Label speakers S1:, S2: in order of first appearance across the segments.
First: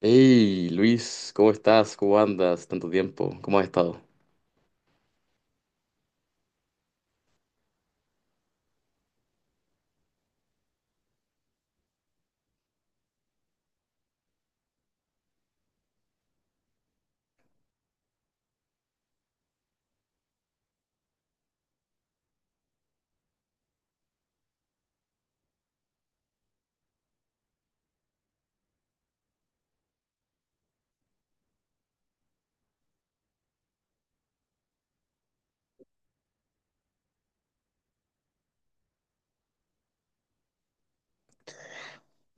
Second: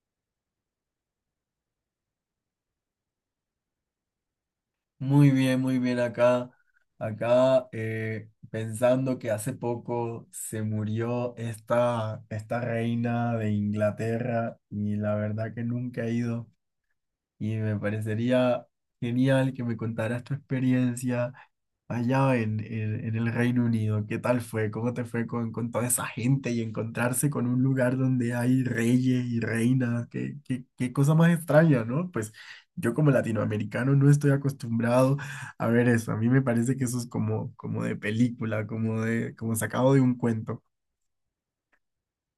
S1: Hey Luis, ¿cómo estás? ¿Cómo andas? Tanto tiempo, ¿cómo has estado?
S2: Muy bien acá. Acá pensando que hace poco se murió esta reina de Inglaterra y la verdad que nunca he ido y me parecería genial que me contaras tu experiencia allá en el Reino Unido. ¿Qué tal fue? ¿Cómo te fue con toda esa gente y encontrarse con un lugar donde hay reyes y reinas? ¿ Qué cosa más extraña, ¿no? Pues yo como latinoamericano no estoy acostumbrado a ver eso. A mí me parece que eso es como de película, como sacado de un cuento.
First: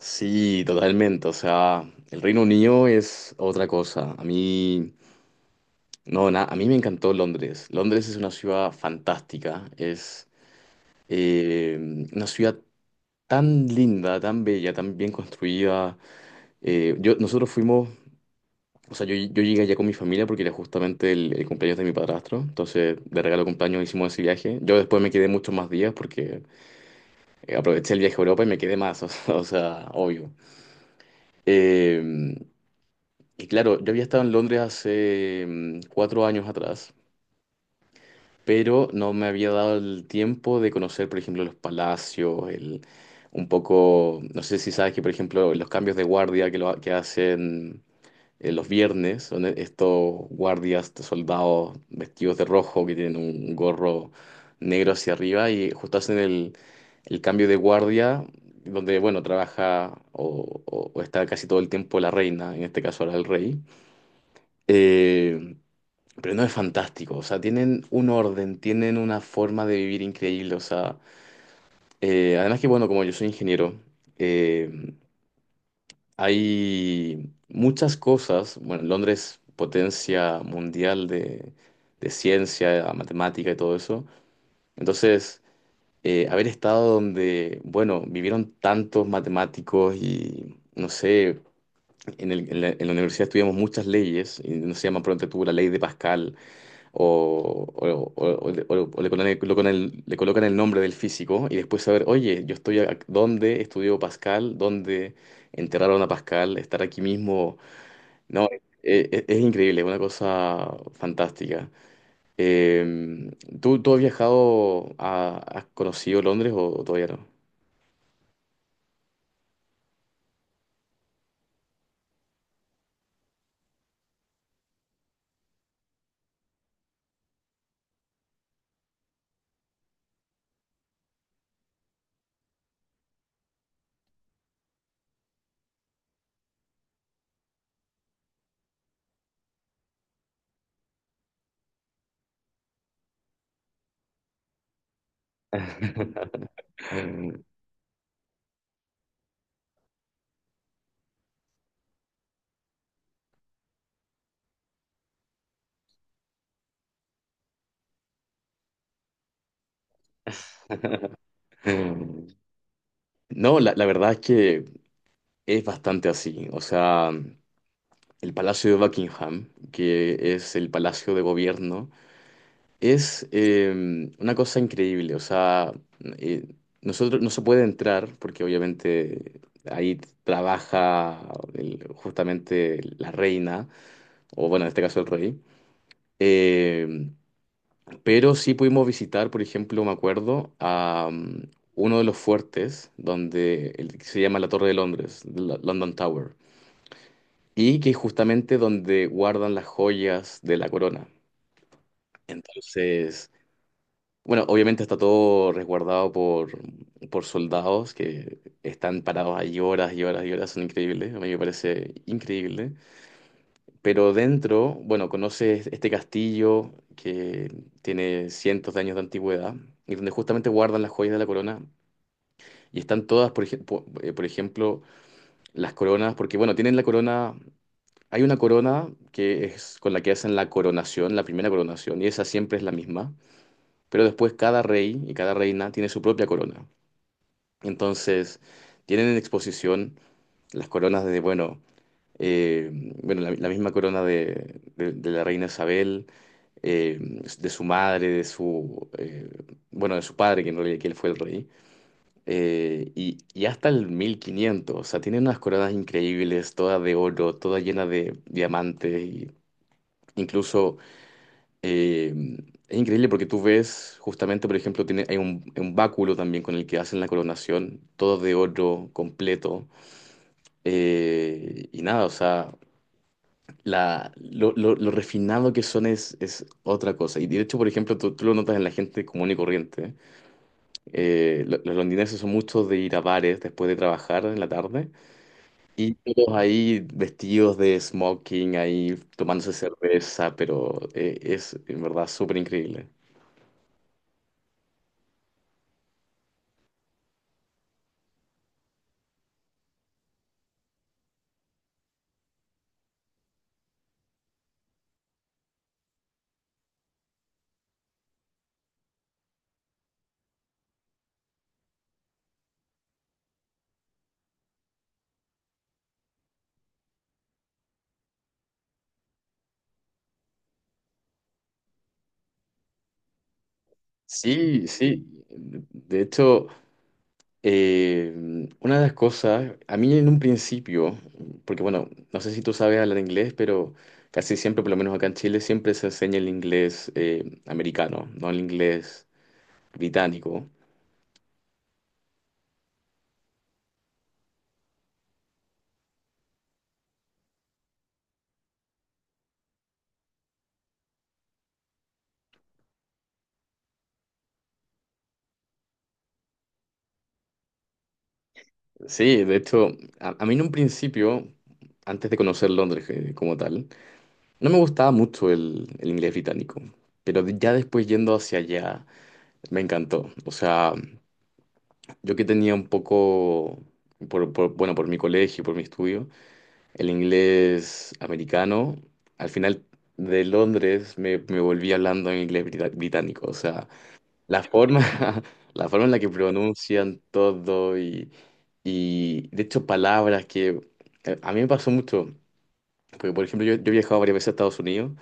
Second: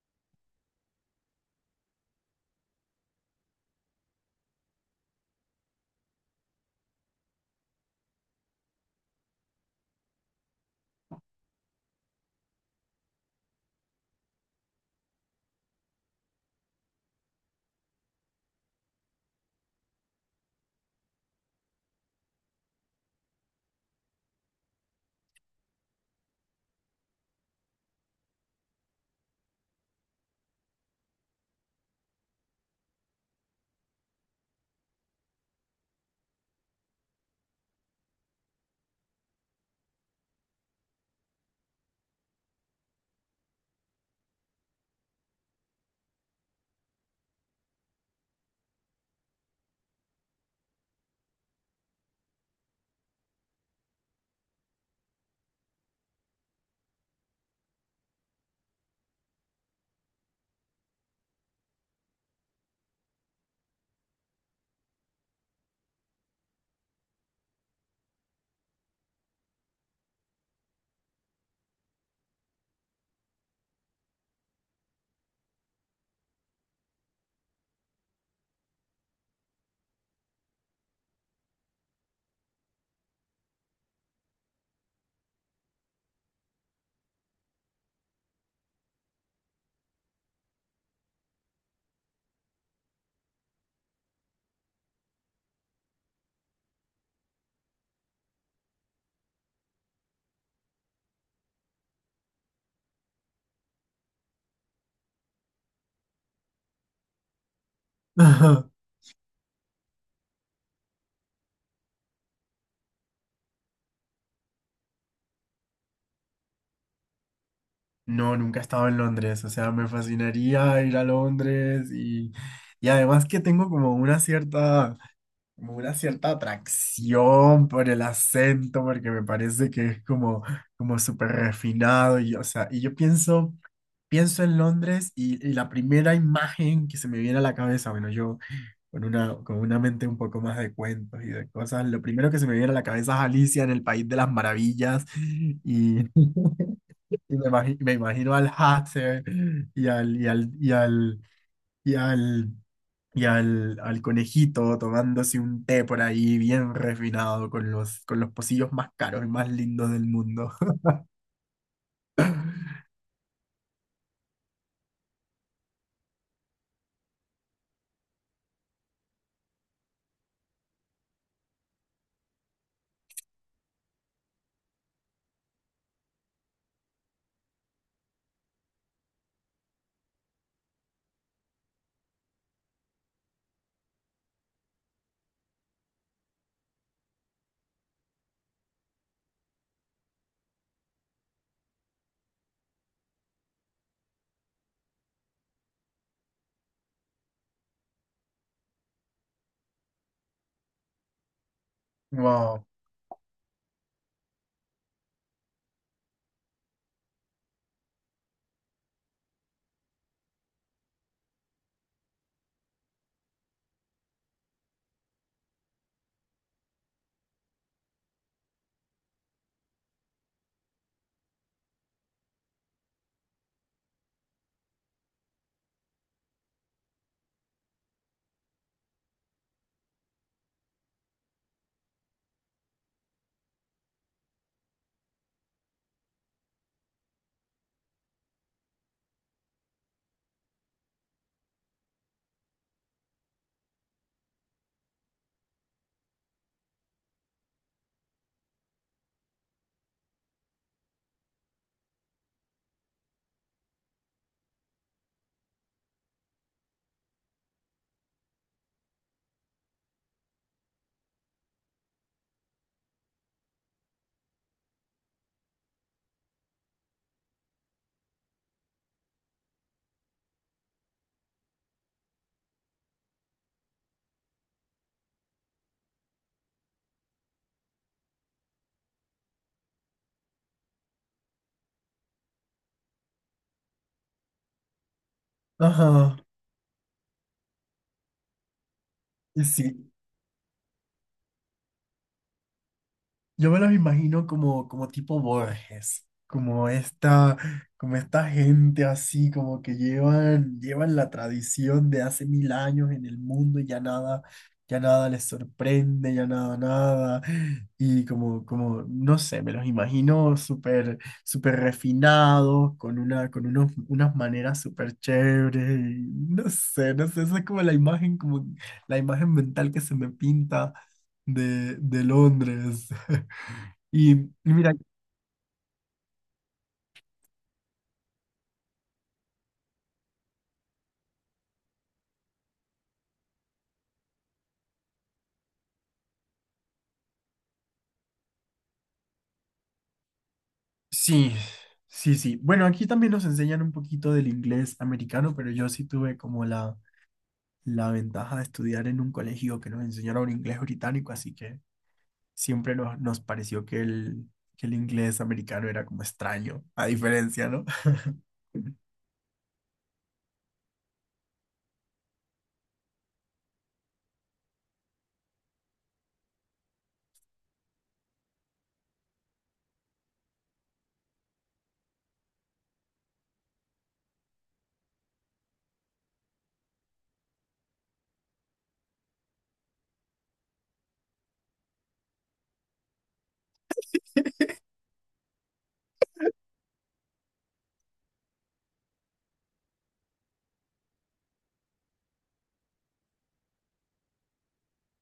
S1: Sí, totalmente. O sea, el Reino Unido es otra cosa. A mí, no, a mí me encantó Londres. Londres es una ciudad fantástica. Es eh, una ciudad tan linda, tan bella, tan bien construida. Nosotros fuimos, o sea, yo llegué allá con mi familia porque era justamente el cumpleaños de mi padrastro. Entonces, de regalo de cumpleaños hicimos ese viaje. Yo después me quedé muchos más días porque aproveché el viaje a Europa y me quedé más, o sea, obvio. Eh, y claro, yo había estado en Londres hace cuatro años atrás, pero no me había dado el tiempo de conocer, por ejemplo, los palacios, un poco, no sé si sabes que, por ejemplo, los cambios de guardia que hacen los viernes son estos guardias, estos soldados vestidos de rojo que tienen un gorro negro hacia arriba y justo hacen el cambio de guardia donde, bueno, trabaja o está casi todo el tiempo la reina, en este caso ahora el rey. Eh, pero no es fantástico, o sea, tienen un orden, tienen una forma de vivir increíble. O sea, además que, bueno, como yo soy ingeniero, eh, hay muchas cosas. Bueno, Londres, potencia mundial de ciencia, matemática y todo eso. Entonces, haber estado donde, bueno, vivieron tantos matemáticos y, no sé, en la universidad estudiamos muchas leyes, y no se llama pronto tú la ley de Pascal le colocan el nombre del físico y después saber, oye, yo estoy dónde estudió Pascal, dónde enterraron a Pascal, estar aquí mismo no,
S2: Ajá.
S1: es increíble, es una cosa fantástica. Eh, ¿tú has viajado, has conocido Londres o todavía no?
S2: No, nunca he estado en Londres, o sea, me fascinaría ir a Londres y además que tengo como una cierta, como una cierta atracción por el acento, porque me parece que es como, como súper refinado. Y, o sea, y yo pienso, pienso en Londres y la primera imagen que se me viene a la cabeza, bueno, yo con una mente un poco más de cuentos y de cosas, lo primero que se me viene a la cabeza es Alicia en el País de las Maravillas y, y me imagino al Hatter y al, y al, y al, y al y al, al conejito tomándose un té por ahí bien refinado con los pocillos más caros y más lindos del mundo.
S1: No, la verdad es que es bastante así. O sea, el Palacio de Buckingham, que es el palacio de gobierno, es una cosa increíble. O sea, eh, nosotros no se puede entrar porque obviamente ahí trabaja justamente la reina. O bueno, en este caso el rey. Eh, pero sí pudimos visitar, por ejemplo, me acuerdo, uno de los fuertes, donde el que se llama la Torre de Londres, London Tower, y que es justamente donde guardan las joyas de la corona.
S2: Wow.
S1: Entonces, bueno, obviamente está todo resguardado por soldados que están parados ahí horas y horas y horas, son increíbles, a mí me parece increíble. Pero dentro, bueno, conoces este castillo que tiene cientos de años de antigüedad y donde justamente guardan las joyas de la corona. Y están todas, por ejemplo, las coronas, porque bueno, tienen la corona, hay una corona que es con la que hacen la coronación, la primera coronación, y esa siempre es la misma. Pero después cada rey y cada reina tiene su propia corona. Entonces, tienen en exposición las coronas de, eh, bueno, la misma corona de la reina Isabel, de su madre, bueno, de su padre, que en realidad que él fue el rey, y hasta el mil quinientos, o sea, tiene unas coronas increíbles, todas de oro, todas llenas de diamantes, y incluso eh, es increíble porque tú ves, justamente, por ejemplo, hay un báculo también con el que hacen la coronación, todo de oro completo, y nada, o sea... Lo refinado que son es otra cosa. Y de hecho, por ejemplo, tú lo notas en la gente común y corriente. Los londinenses son muchos de ir a bares después de trabajar en la tarde. Y
S2: Ajá.
S1: todos ahí vestidos de smoking, ahí
S2: Y
S1: tomándose
S2: sí,
S1: cerveza, pero es en verdad súper increíble.
S2: yo me los imagino como, como tipo Borges, como esta gente así, como que llevan, llevan la tradición de hace 1000 años en el mundo y ya nada les sorprende, ya nada, nada. Y como, como, no sé, me los imagino súper, súper refinados, con una, con unos, unas maneras súper chéveres. Y no sé, no sé, esa es como la imagen mental que se me pinta de Londres. Y y
S1: Sí,
S2: mira,
S1: sí. De hecho, Eh, una de las cosas, a mí en un principio, porque bueno, no sé si tú sabes hablar inglés, pero casi siempre, por lo menos acá en Chile, siempre se enseña el inglés americano, no el inglés británico.
S2: sí, sí, sí. Bueno, aquí también nos enseñan un poquito del inglés americano, pero yo sí tuve como la ventaja de estudiar en un colegio que nos enseñara un inglés británico, así que siempre nos, nos pareció que el inglés americano era como extraño, a diferencia, ¿no?
S1: Sí, de hecho, a mí en un principio, antes de conocer Londres como tal, no me gustaba mucho el inglés británico, pero ya después yendo hacia allá, me encantó. O sea, yo que tenía un poco, por, bueno, por mi colegio, por mi estudio. El inglés americano, al final de Londres me volví hablando en inglés británico. O sea, la forma, la forma en la que pronuncian todo y, de hecho palabras que a mí me pasó mucho. Porque, por ejemplo, yo he viajado varias veces a Estados Unidos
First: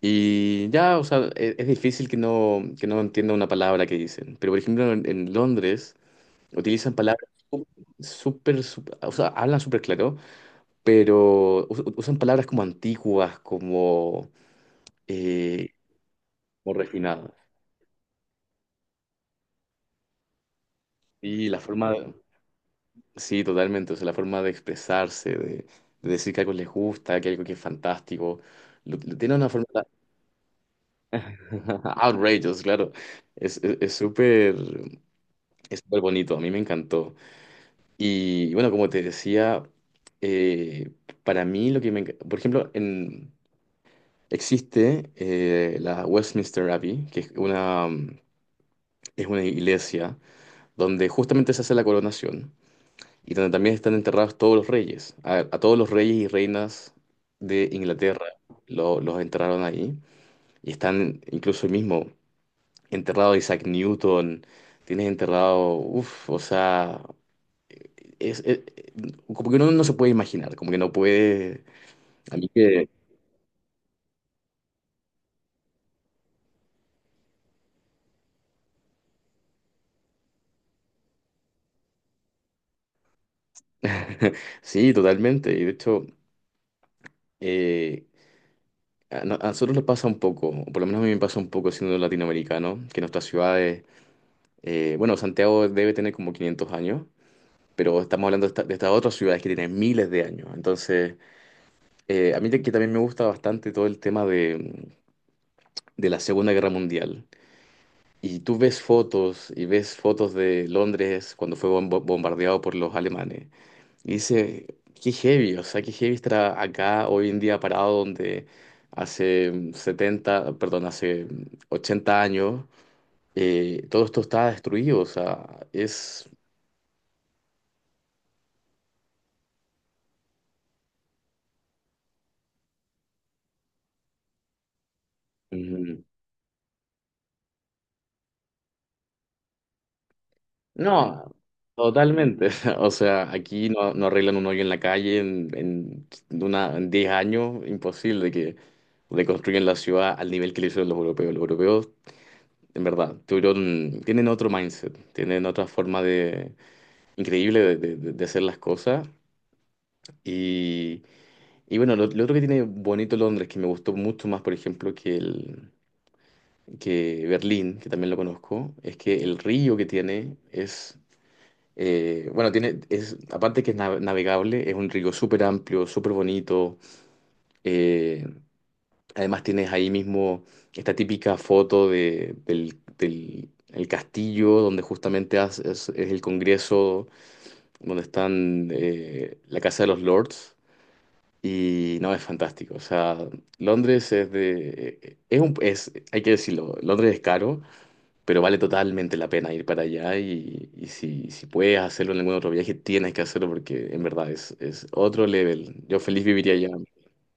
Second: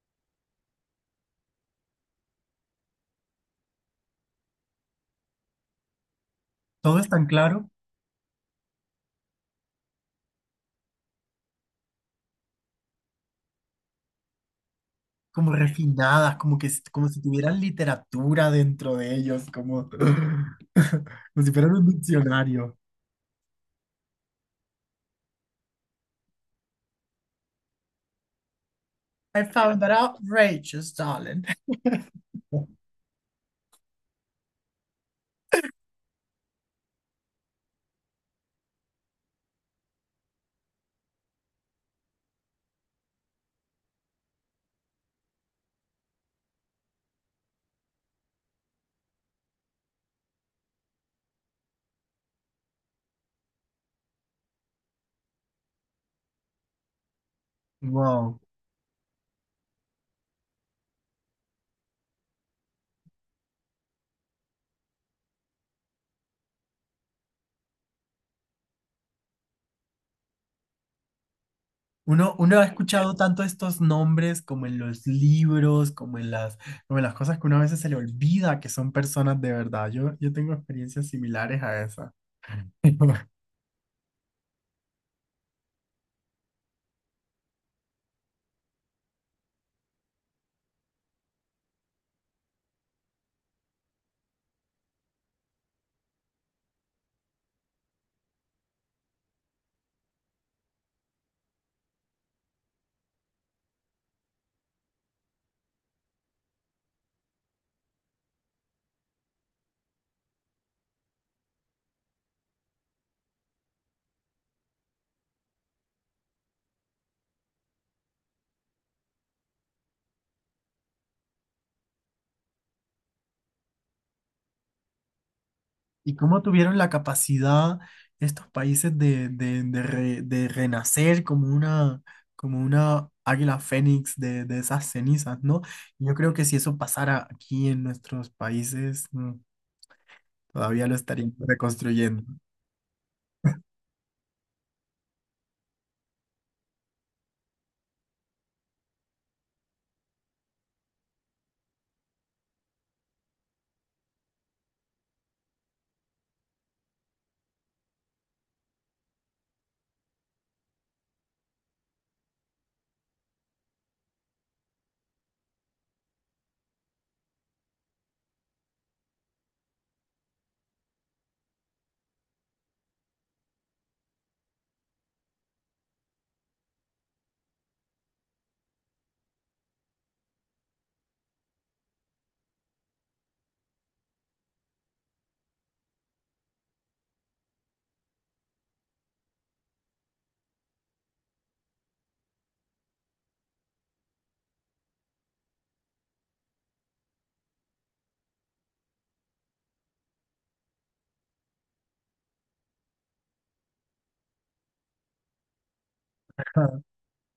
S1: y ya, o sea, es difícil que no entienda una palabra que dicen. Pero, por ejemplo, en Londres utilizan
S2: Todo es tan
S1: palabras
S2: claro,
S1: súper, súper, o sea, hablan súper claro pero usan palabras como antiguas,
S2: como
S1: eh,
S2: refinadas, como que
S1: como
S2: como si
S1: refinadas.
S2: tuvieran literatura dentro de ellos, como, como
S1: Y
S2: si
S1: la
S2: fueran un
S1: forma,
S2: diccionario.
S1: sí, totalmente, o sea, la forma de expresarse, de decir que algo les gusta, que algo que es fantástico, lo tiene
S2: I
S1: una forma
S2: found that outrageous, darling.
S1: outrageous, claro. Es, es, es súper, es súper bonito, a mí me encantó. Y bueno, como te decía, eh, para mí lo que me... Por ejemplo, en... Existe la Westminster Abbey, que es una, es una iglesia donde justamente se hace la coronación y donde también están enterrados todos los reyes. A todos los reyes y reinas de Inglaterra
S2: Wow.
S1: los enterraron ahí y están incluso el mismo enterrado Isaac Newton, tienes enterrado, uff, o sea, es, es- como que uno no se puede imaginar, como que no puede...
S2: Uno,
S1: A mí
S2: uno ha
S1: que...
S2: escuchado tanto estos nombres como en los libros, como en las cosas que uno a veces se le olvida que son personas de verdad. Yo tengo experiencias similares a esa.
S1: Sí, totalmente. Y de hecho, eh, a, no- a nosotros nos pasa un poco, o por lo menos a mí me pasa un poco siendo latinoamericano, que nuestras ciudades... Bueno, Santiago debe tener como 500 años, pero estamos hablando de, de estas otras ciudades que tienen miles de años. Entonces, a mí que también me gusta bastante todo el tema de la Segunda Guerra Mundial. Y tú ves fotos y ves fotos de Londres cuando fue bombardeado por los alemanes. Y dices, qué heavy, o sea, qué heavy estar acá hoy en día parado donde hace 70, perdón, hace 80 años, todo esto está destruido. O sea,
S2: ¿Y
S1: es...
S2: cómo tuvieron la capacidad estos países de de renacer como una águila fénix de esas cenizas, ¿no? Yo creo que si eso pasara aquí en nuestros países, mm, todavía lo
S1: No,
S2: estarían reconstruyendo.
S1: totalmente. O sea, aquí no, no arreglan un hoyo en la calle en 10 años. Imposible que reconstruyan la ciudad al nivel que lo hicieron los europeos. Los europeos, en verdad, tuvieron, tienen otro mindset, tienen otra forma de, increíble de hacer las cosas. Y, y bueno, lo otro que tiene bonito Londres, que me gustó mucho más, por ejemplo, que Berlín, que también lo conozco, es que el río que tiene es... Bueno, aparte que es navegable, es un río súper amplio, súper bonito. Eh, Además tienes ahí mismo esta típica foto de, del, del- el castillo, donde justamente es el Congreso, donde están la Casa de los Lords. Y no, es fantástico. O sea, Londres es... hay que decirlo, Londres es caro, pero vale totalmente la pena ir para allá y, si puedes hacerlo en algún otro viaje, tienes que hacerlo porque en verdad es otro level. Yo feliz viviría allá.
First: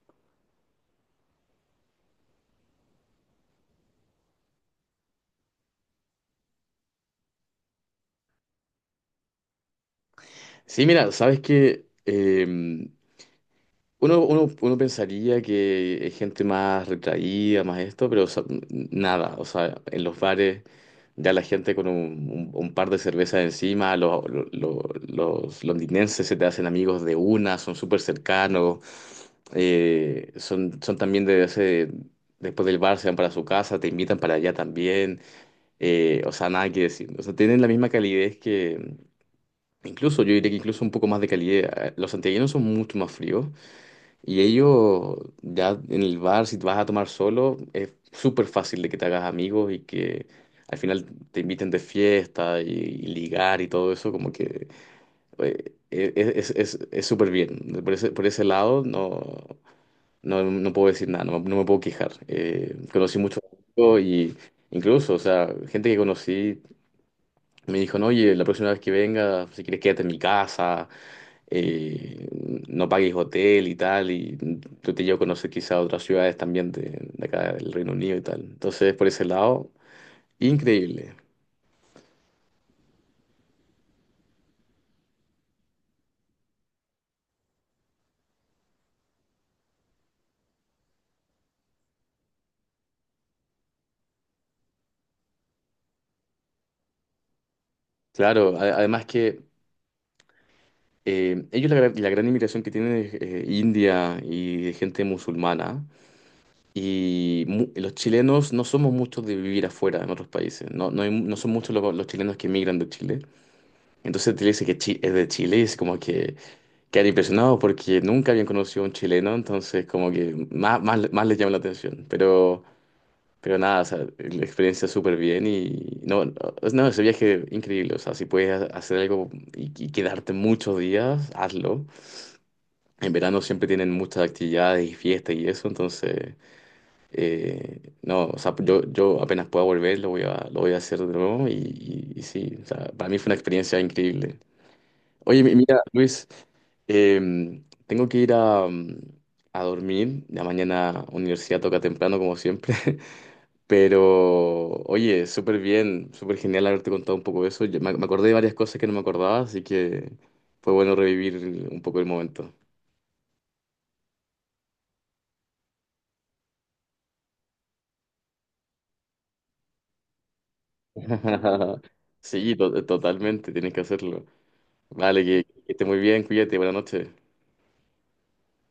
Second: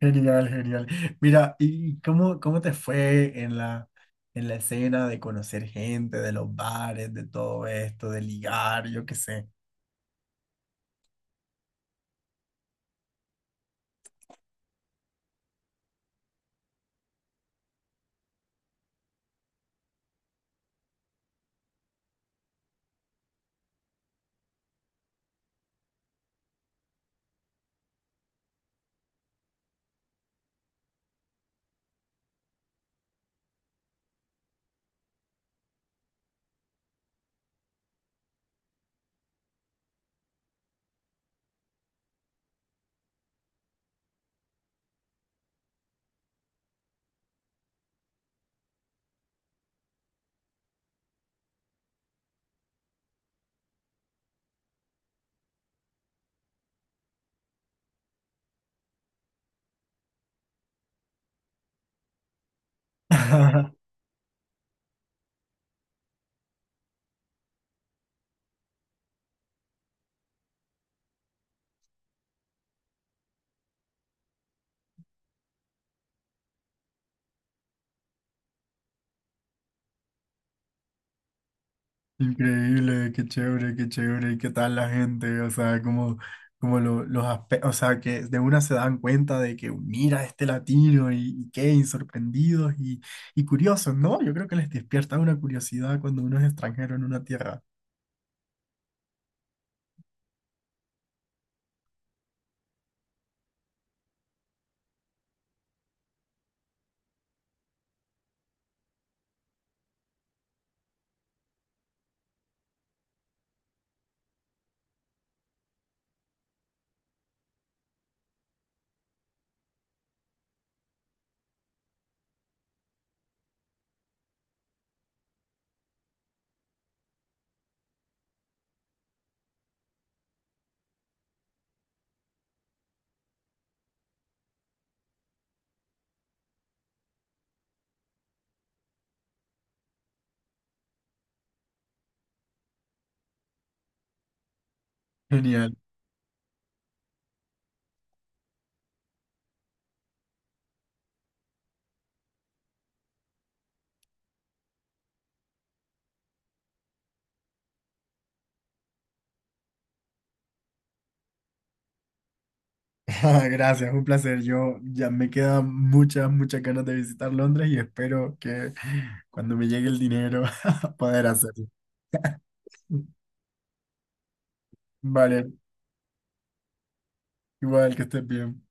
S2: Genial, genial. Mira, ¿y cómo, cómo te fue en la escena de conocer gente, de los bares, de todo esto, de ligar, yo qué sé?
S1: Sí, mira, sabes que uno pensaría que es gente más retraída, más esto, pero o sea, nada. O sea, en los bares ya la gente con un par de cervezas encima, los, los londinenses se te hacen amigos de una, son súper cercanos, son también de ese, después del bar se van para su casa, te invitan para allá también. O sea, nada que decir. O sea, tienen la misma calidez que, incluso yo diría que incluso un poco más de calidez. Los santiaguinos son mucho más fríos. Y ellos, ya en el bar, si vas a tomar solo, es súper fácil de que te hagas amigos y que al final te inviten de fiesta y, ligar y todo eso, como que es súper bien. Por ese lado, no, no, no puedo decir nada, no me puedo quejar. Conocí mucho y incluso, o sea, gente que conocí. Me dijo, no, oye, la próxima vez que venga, si quieres quédate en mi casa, eh, no pagues hotel y tal, y yo te llevo a conocer quizá otras ciudades también de acá del Reino Unido y tal. Entonces, por ese lado, increíble.
S2: Increíble, qué chévere, ¿y qué tal la gente? O sea, como, como los aspectos, o sea, que de una se dan cuenta de que mira este latino y qué, y sorprendidos y curiosos, ¿no? Yo creo que les despierta una curiosidad cuando uno es extranjero en una tierra.
S1: Claro, además que ellos la gran inmigración que tienen es India y de gente musulmana, y los chilenos no somos muchos de vivir afuera en otros países, no, no son muchos los chilenos que emigran de Chile. Entonces te dice que es de Chile y es como que... Quedé impresionado porque nunca habían conocido a un chileno, entonces como que más, más les llama la atención. Pero, nada, o sea, la experiencia súper bien y no, no, no, ese viaje increíble. O sea, si puedes hacer algo y, quedarte muchos días, hazlo. En verano siempre tienen muchas actividades y fiestas y eso, entonces no, o sea, yo, apenas pueda volver lo voy a hacer de nuevo y, y sí, o sea, para mí fue una experiencia increíble. Oye,
S2: Genial.
S1: mira, Luis, tengo que ir a dormir. La mañana universidad toca temprano, como siempre. Pero, oye, súper bien, súper genial haberte contado un poco de eso. Yo me acordé de varias cosas que no me acordaba, así que fue bueno revivir un poco el momento.
S2: Gracias, un placer. Yo ya me quedan muchas, muchas ganas de visitar Londres y espero que cuando me llegue el dinero poder hacerlo.
S1: Sí, totalmente, tienes que hacerlo. Vale, que,
S2: Vale,
S1: que esté muy bien, cuídate, buenas noches.
S2: igual que estés bien.